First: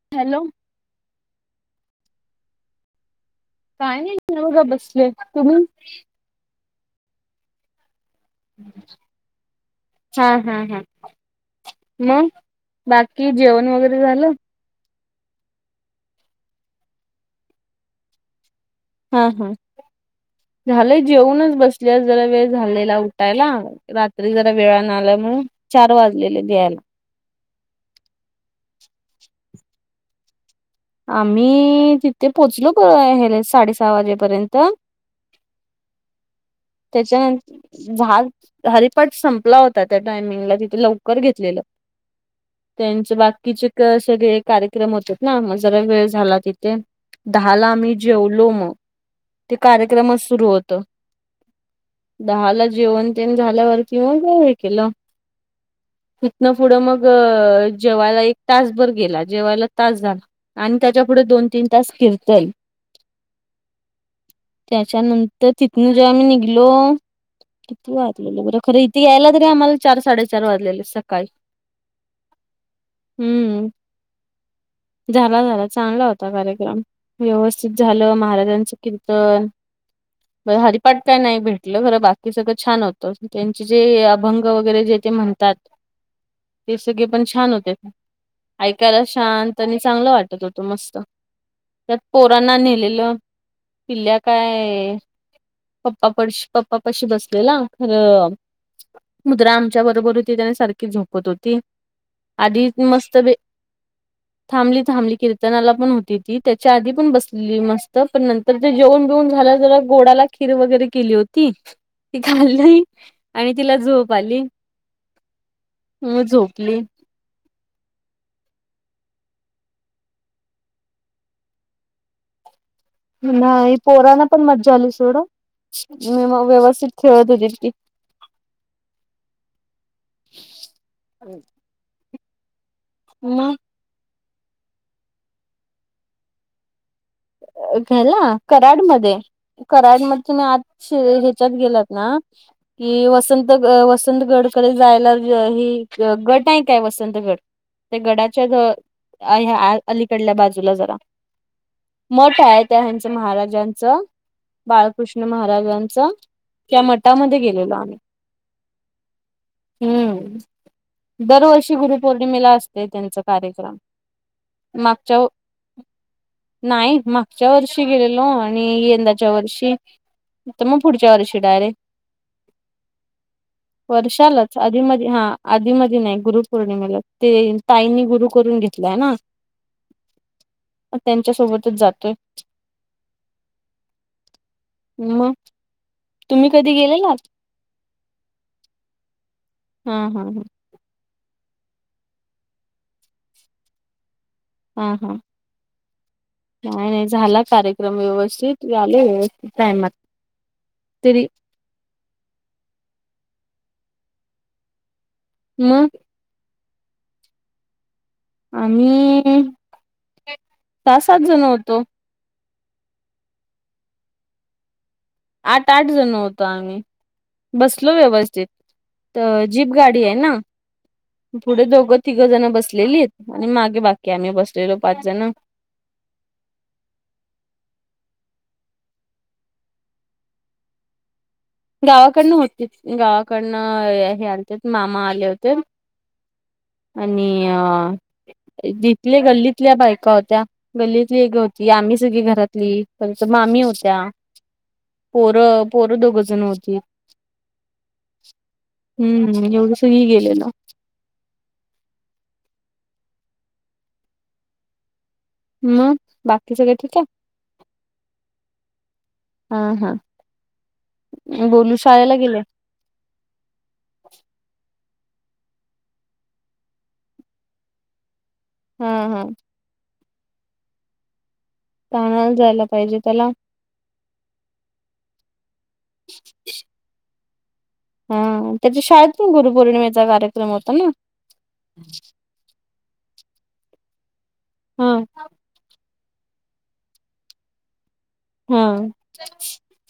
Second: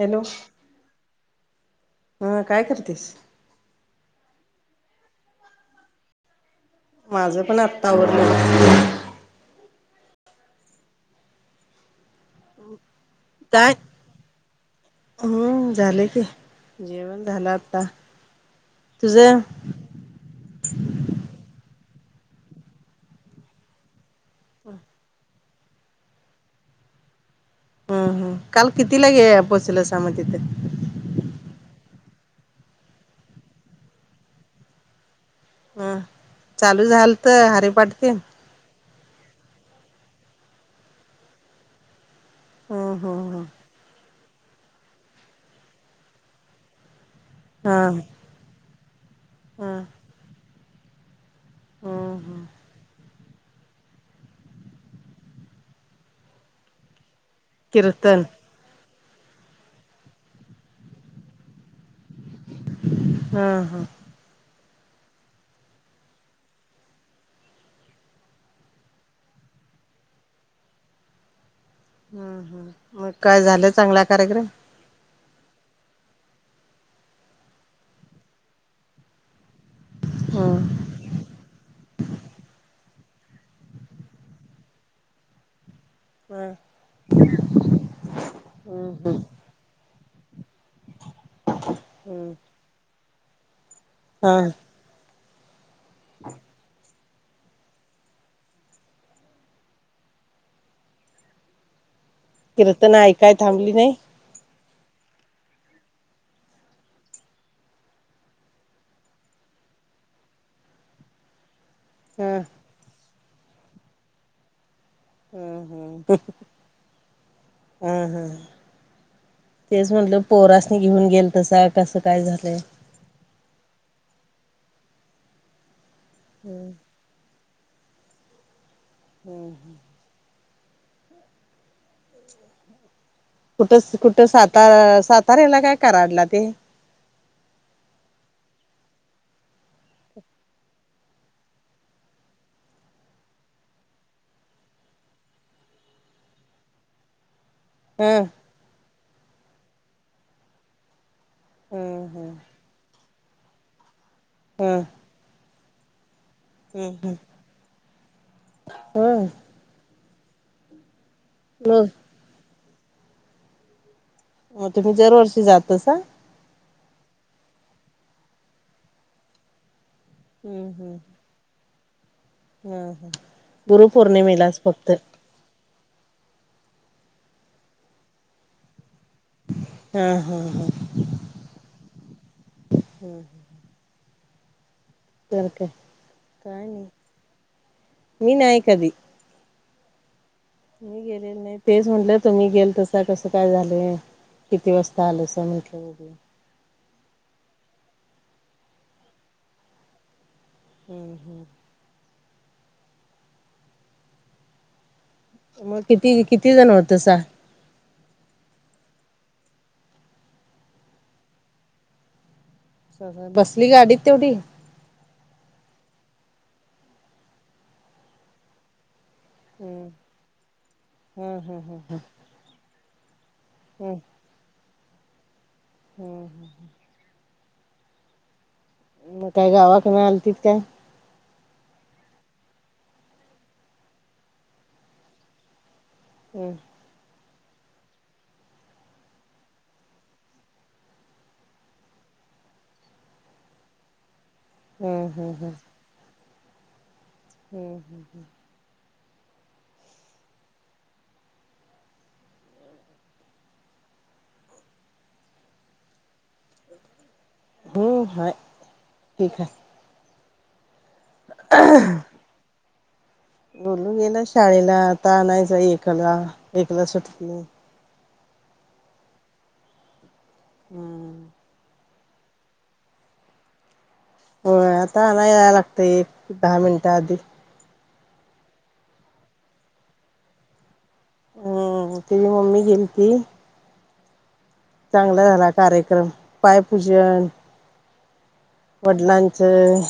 Hello! हा काय करतीस. काय नाही ना बघा बसले तुम्ही माझं पण आत्ता आवरलंय. छान हा हा हा मग. बाकी काय जेवण वगैरे झालं? हम्म झाले की जेवण झालं आता. हा तुझं हा झाले जेवूनच बसल्यास जरा वेळ झालेला उठायला, रा तरी जरा वेळा न आल्यामुळे चार वाजलेलेत यायला. हम् हम काल किती लागे पोचलसा म तिथे आम्ही तिथे पोहोचलो साडे सहा वाजेपर्यंत ह चालू झालत हरीपाठ त्याच्यानंतर तेन झाड हरिपाठ संपला होता त्या टायमिंगला तिथे, लवकर घेतलेलं हम्म त्यांच हम्म बाकीचे सगळे कार्यक्रम होतात ना जरा वेळ झाला तिथे, हम्म दहाला हा आम्ही जेवलो मग ते हा कार्यक्रमच सुरू होत. हम्म हम्म दहाला जेवण तेन झाल्यावरती मग हे केलं तिथन पुढ मग जेवायला कीर्तन एक तासभर गेला जेवाला तास झाला आणि त्याच्या पुुढे दोन, तीन तास किर हम्म हम्म त्याच्यानंतर तिथन जेव्हा आम्ही निघ लो किती वाजलेले बरं खरं इथे यायला तरीे आम्हाला चार साडेचार वाजलेले सकाळी हम् हम मग काय हम्म. झालं चांगल्या कार्यक्रम, झाला झाला चांगला होता कार्यक्रम व्यवस्थित झालं. महाराजांचं कीर्तन, हम्म हरिपाठ काय नाही भेटलं? बाकी सगळं छान होतं, त्यांचे जे अभंग वगैरे जे ते म्हणतात. हम सगळे पण छान होते. हम्म ऐकायला हम्म शांत आणि चांगला वाटत होतो. मस्त त्यात हम्म पोरांना नेलेलं पिल्ल्या हा काय? पप्पा पडश पप्पा पशी बसलेला खर मुद्रा आमच्या बरोबर होती. त्याने सारखी झोपत होती. त आधी कीर्तन मस्त ऐकाय बे थांबली नाही थांबली-थांबली कीर्तनाला पण होती ती, त्याच्या आधी पण बसलेली मस्त, पण नंतर ते जेवून बेऊन झालं जरा गोडाला खीर वगैरे केली होती, ती हा खाल्ली आणि तिला झोप आली, हम्म हम्म म झोपली, हा हा तेच म्हटलं पोरासनी घेऊन गेल तसा कसं काय झालंय? नाही पोरना पण मज्जा आली सोड, म व्यवस्थित खेळत होती की, हम ह म कुठं कुठं? सातार सातार्याला काय कराडला ते, घ्याला कराडमध्ये, कराडमधुन आत ह्याच्यात गेलात ना, कि वसंत वसंतगडकडे जायला ही गड नाही काय? वसंतगड त्या हं गडाच्या अलीकडल्या बाजूला जरा, हं हं मठ आहे त्या हेचं महाराजांचं हं बाळकृष्ण महाराजांचं त्या हं हं मठामध्ये गेलेलो आम्ही, होय हम्म दरवर्षी मग गुरुपौर्णिमेला असते त्यांचा कार्यक्रम मग तुम्ही मागच्या दरवर्षी जातसा, नाही मागच्या वर्षी गेलेलो आणि यंदाच्या वर्षी तर हं मग हं पुढच्या वर्षी डायरेक्ट हं हं वर्षाला गुरुपौर्णिमेलाच फक्त आधी-मधी, आधी-मधी नाही गुरुपौर्णिमेला ते ताईंनी गुरु करून घेतला आहे ना, हा, हा, हा. च्या सोबतच जातोय. मग. तर काय तुम्ही काय कधी नाही गेलेलात? मी नाय कधी. ह, ह, ह. मी गेलेलं नाही. तेच म्हटलं, तुमी गेलतसा, कसं काय झालंय? किती हा वाजता हा आलंसां. म्हटलं वगैरे. नाही, नाही. झाला कार्यक्रम व्यवस्थित. मी आले व्यवस्थित, टायमात. हम्, तरी हम्. मग किती? किती जण होतसा? आम्ही, सहा- सात जण होतो. बसली गाडीत तेवढी? आठ- आठ जण होत आम्ही. बसलो व्यवस्थित. त. जीप हम्म गाडीय ना, हम्म पुढे हम्म दोघं- हम्म तिघं जणं बसलेलीत. आणि मागे हम्म बाकी आम्ही बसलेलो पाच जणं. हम्, हम, ह. हम्म मग काय, गावाकन आलतीत काय? गावाकडनं होतीत. गावाकडनं, हे आलते. मामा आले होते. हम्. आणि अ जिथले गल्लीतल्या बायका होत्या. गल्लीतली एक ग होती. आम्ही सगळी घरातली. पंच मामी होत्या. हम्म हम्म पोरं, पोरं दोघं जण होती. हम्, हम्, हम्. हम्म. एवढं सगळी गेलेलो. मग, बाकी सगळे ठीकय. हो हाय ठीक हा, आहे हा. गोलू शाळेला गेल्या? बोलू गेला शाळेला. आता आणयचा एकाला. एकला सुटती. हं, हं. हम्म. ता आणायला जायला पाहिजे त्याला? होय. आता अनाया याय लागतय. एक दहा मिनटं आधी. हा. त्याच्या शाळेत पण गुरुपौर्णिमेचा कार्यक्रम होता ना? हम्म. तिझी मम्मी गेलती. हा चांगला झाला कार्यक्रम. पायपूजन हा वडिलांचं.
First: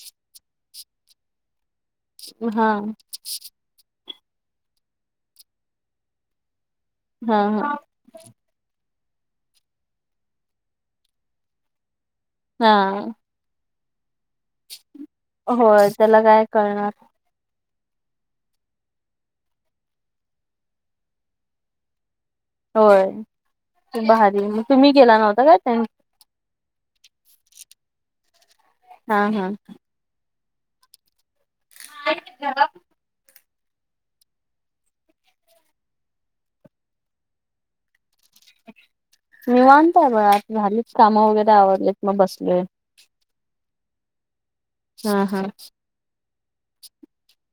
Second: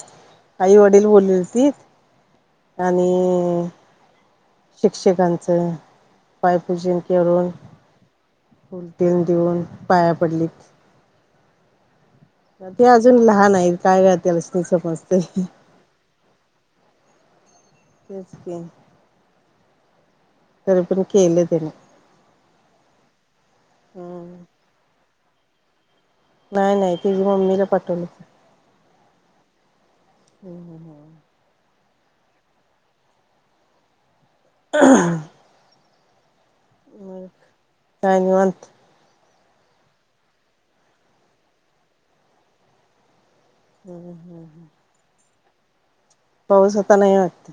आईवडील बोलवीलतीत. हा आणि शिक्षकांचं, पायपूजन हा केरुन हा फुल तेन देऊन, पाया पडलीत. ते हा अजून लहानय. काय त्याला समजतय. होय त्याला काय कळणार तेच की. तरी पण केलं त्यानी. होय. हम्म. भारीय मग. तुम्ही गेला नव्हता काय, त्यान नाही, नाही. तिझ मम्मीला पाठवलं होतं. हा, हा, हा. हम्, हम, हम. [unintelligible] [unintelligible] मग काय निवांत? निवांत आहं बघा आता झालीच कामं वगैरे आवरलीत मग बसलोय. हम् हम्. हा हा पाऊस आता नाही वाटत?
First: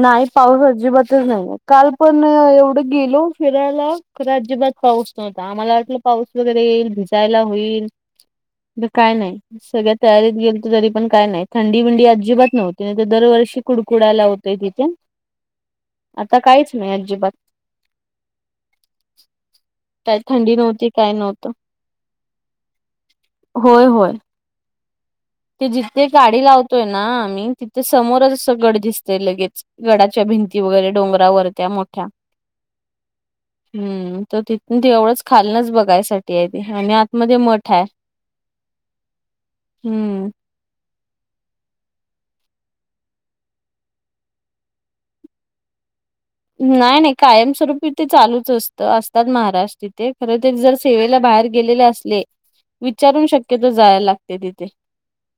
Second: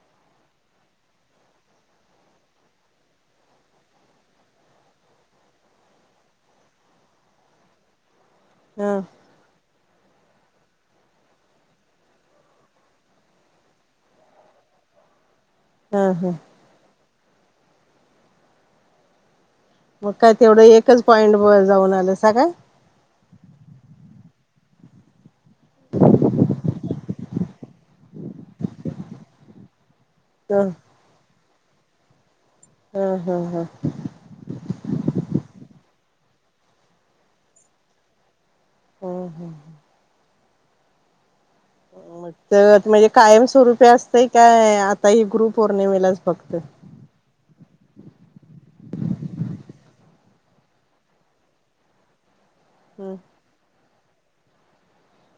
नाही पाऊस अजिबातच नाही काल पण एवढं गेलो फिरायला, अजिबात पाऊस नव्हता आम्हाला वाटलं पाऊस वगैरे येईल भिजायला होईल. [unintelligible] काय नाही. सगळ्या तयारीत गेलतो तरी पण काय नाही थंडी बिडी अजिबात नव्हती नाही तर दरवर्षी कुडकुडायला होतं. ते तिथे हा हा. आता काहीच नाही अजिबात. [unintelligible] मग काय थंडी तेवढं नव्हती एकच काय पॉईंट नव्हतं ब जाऊन आलंसा काय? होय होय. ते जिथे गाडी लावतोय ना आम्ही तिथे समोरच असं गड दिसतय लगेच. गडाच्या भिंती ह वगैरे डोंगरावर त्या मोठ्या ह ह ह हम्म. तर तिथंन ते एवढंच खालनच बघायसाठी आहे ते आणि आतमध्ये मठ आहे. हम्म हम्म हम्म मग तर म्हणजे कायम स्वरूपी असतंय काय आता हे गुरुपौर्णिमेला नाही नाही, कायमस्वरूपीते चालूच असत असतात महाराज तिथे जर सेवेला बाहेर गेलेले अस नाही हम्म विचारून शक्यतो जायला लागते तिथे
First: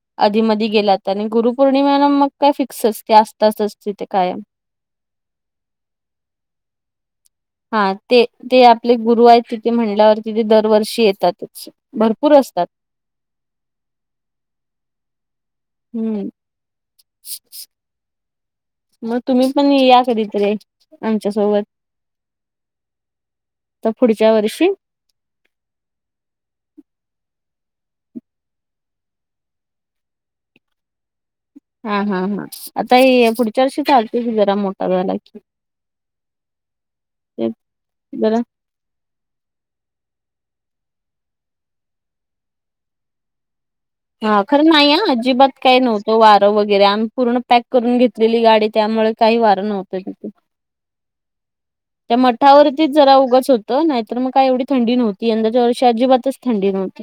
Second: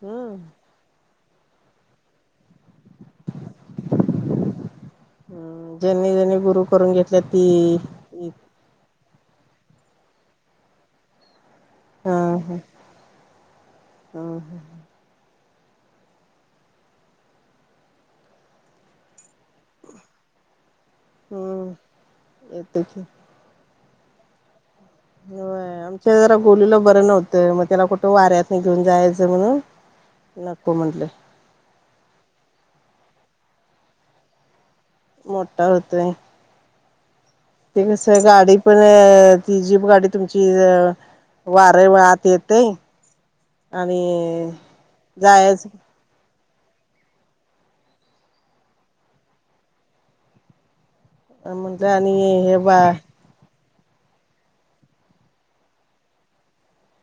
हम्म. आधी मधी गेलात, त्यांनी गुरुपौर्णिमेला मग काय फिक्सचं ते असतातचं तिथे कायम. ह् ज्यांनी ज्यांनी गुरु करून घेतल्यात ती, हा ते हा ते आपले गुरु आहेत तिथे म्हणल्यावर तिथे दरवर्षी येतातचं. हा हा ह् अ हम्म. म तुम्ही पण या कधीतरी आमच्यासोबत? हम्म येतो की आता पुढच्या वर्षी? होय आमच्या जरा गोलुला बरं नव्हतं म त्याला कुठं वाऱ्यातनं घेऊन जायचं म्हणून, नको म्हटलं. हा हा हा आता हे पुढच्या वर्षी चालतंस की जरा मोठा झाला की. मोठा होतोय. ते कसं जरा गाडीत. पण ती जीप गाडी तुमची वारं वाआत येतंय. हा खरं नाही हा अजिबात जायच काय नव्हतं. तो वारं वगैरे आम्ही पूर्ण पॅक करून घेतलेली गाडी त्यामुळे काही वारं नव्हतं तिथे. म्हटलं आणि त्या हे बा मठावरतीच जरा उगस हो त नाहीतर मग काय येवढी थंडी नव्हती यंदाच्या वर्षी अजिबातचं थंडी नव्हती.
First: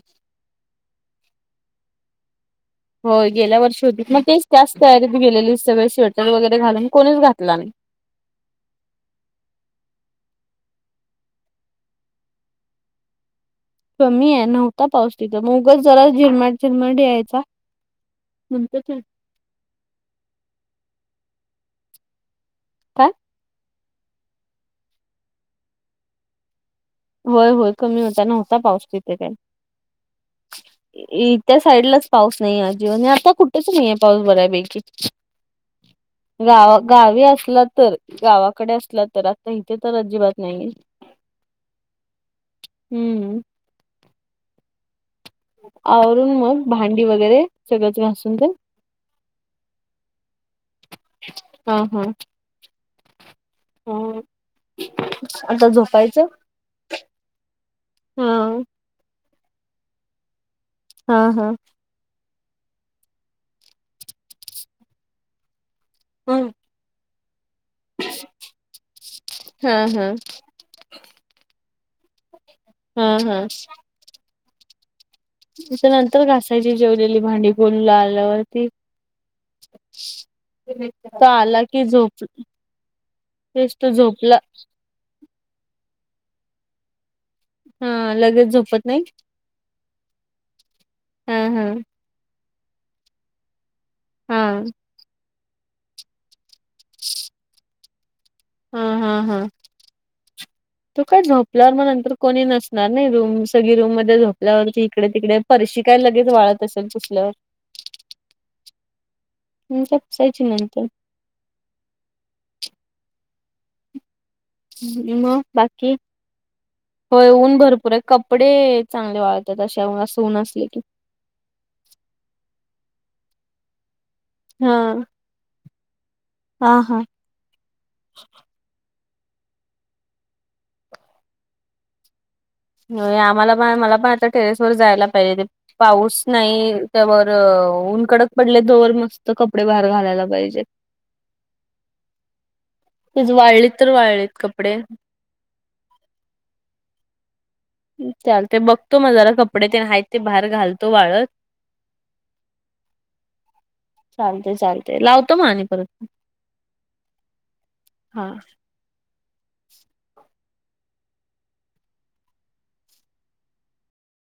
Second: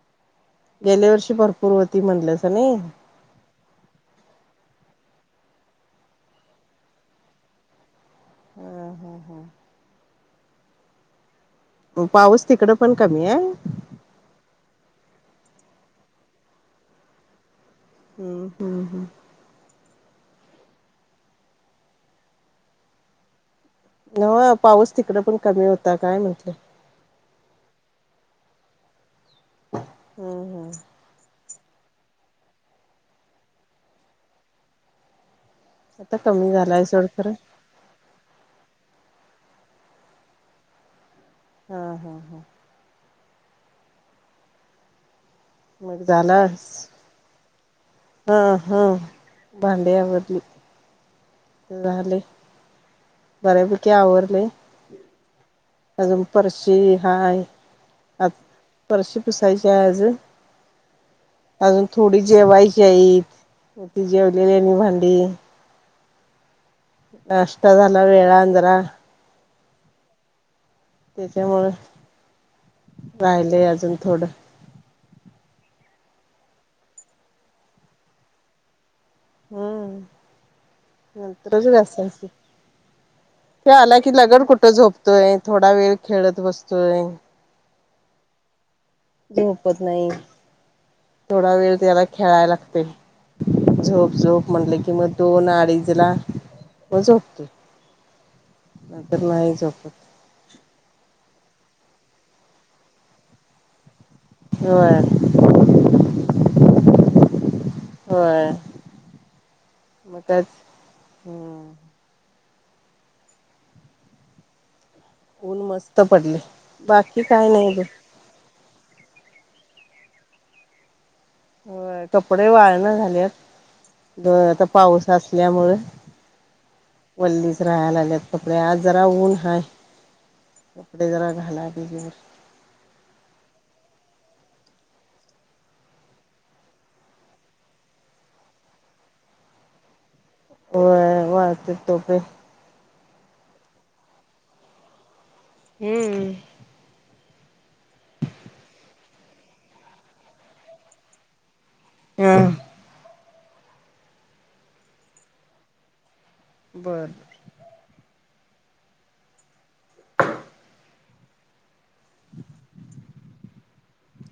गेल्या वर्षी भरपूर होती म्हणलेसा ने? होय गेल्या वर्षी होती मग तेच त्याच तयारीत गेलेली सगळे शोर्टर वगैरे घालून कोणीच घातला नाही. हा हा हा म पाऊस तिकडं पण कमी आहे. कमी आहे नव्हता पाऊस तिथं मोगच जरा झिरमट चिरमट या्यायचा. हम हम हम, काय. ह पाऊस तिकडं पण कमी होता काय म्हटलं. होय होय कमी होता नव्हता पाऊस तिथे काय. हम हम, ई त्या साईडलाच पाऊस नाही अजीवन आता कुठे नाहीये पाऊस बऱ्यापैकी. आता कमी गाव झालाय सोड गावी खरं. असला तर. गावाकडे असला तर आता इथे तर अजिबात नाहीये. हा हा हा, हम्म, मग आवरून मग झालास भांडी वगैरे सगच घास''--'' हा हा, भांड्यावरली. हा हा, बऱ्यापैकी हा आवरडलेय आता अजून झोपायचं पशी हाय. आप हा पर्शी पुिसायचे हाय आज. हा हा, अजून थोडी जेवायची आहेतती जेवलेली आणि भांडी. हम्, नाश्ता झाला वेळ न जरा. हा हा, त्याच्यामुंळ हा राहिले अजून थोडं. त्याच्या नंतर घासायची जेवलेली भांडी कोलला आल्यावरती. हम्म, तो आला नंतरच की झोप घासायची. ते तेच तो आला की. झोपला लगन कुठं झोपतोय थोडा वेळ खेळत बसतोय. हा लगेच झोपत नाही. झोपच नाही. हा थोडा हा वेळ त्याला खेळायला लागते झोप हा झोप म्हटले की, मग. दोन अडीजला म झोपतो हा हा नंतर हा नाही झोपत. तो काय झोपल्यावर मग नंतर कोणी नसणार नाही रूम सग रूम मध्ये झोप ''--'' ल त होय इकडे तिकडे परीशी काय लगेच वाळत असेल पोचल्यावर. होय म [unintelligible] मग जसायची कायच नंतर हम्म, मग ऊन बाकी मस्त पडले बाकी होय काय ऊन नाही ब भरपूर आहे कपडे. चांगले वाळतात अशा अस होऊ नसले की, हो कपडे वाळण झालेत आता हा पाऊस असल्यामुळे. हा हा, वल्लीच राहायला लागलेत कपडे आज जरा ऊन हाय. कपडे जरा गाला [unintelligible] देजे होय आम्हाला प मला पण आता टेरेस वर जायला पाहिजे. पाऊस नाही त्यावर उऊन कडक पडल्या जवर मस्त कपडे बाहेर घालायला पाहिजे. होय वाळत्या तोपे. तीज वाळलीत तर वाळलेत कपडे. हम्म हम्म. चालतंय बघतो म जरा कपडे ते नाही ते बाहेर घालतो वाळत. हम चालते चालते लावतो मग आणि परत, बरं हा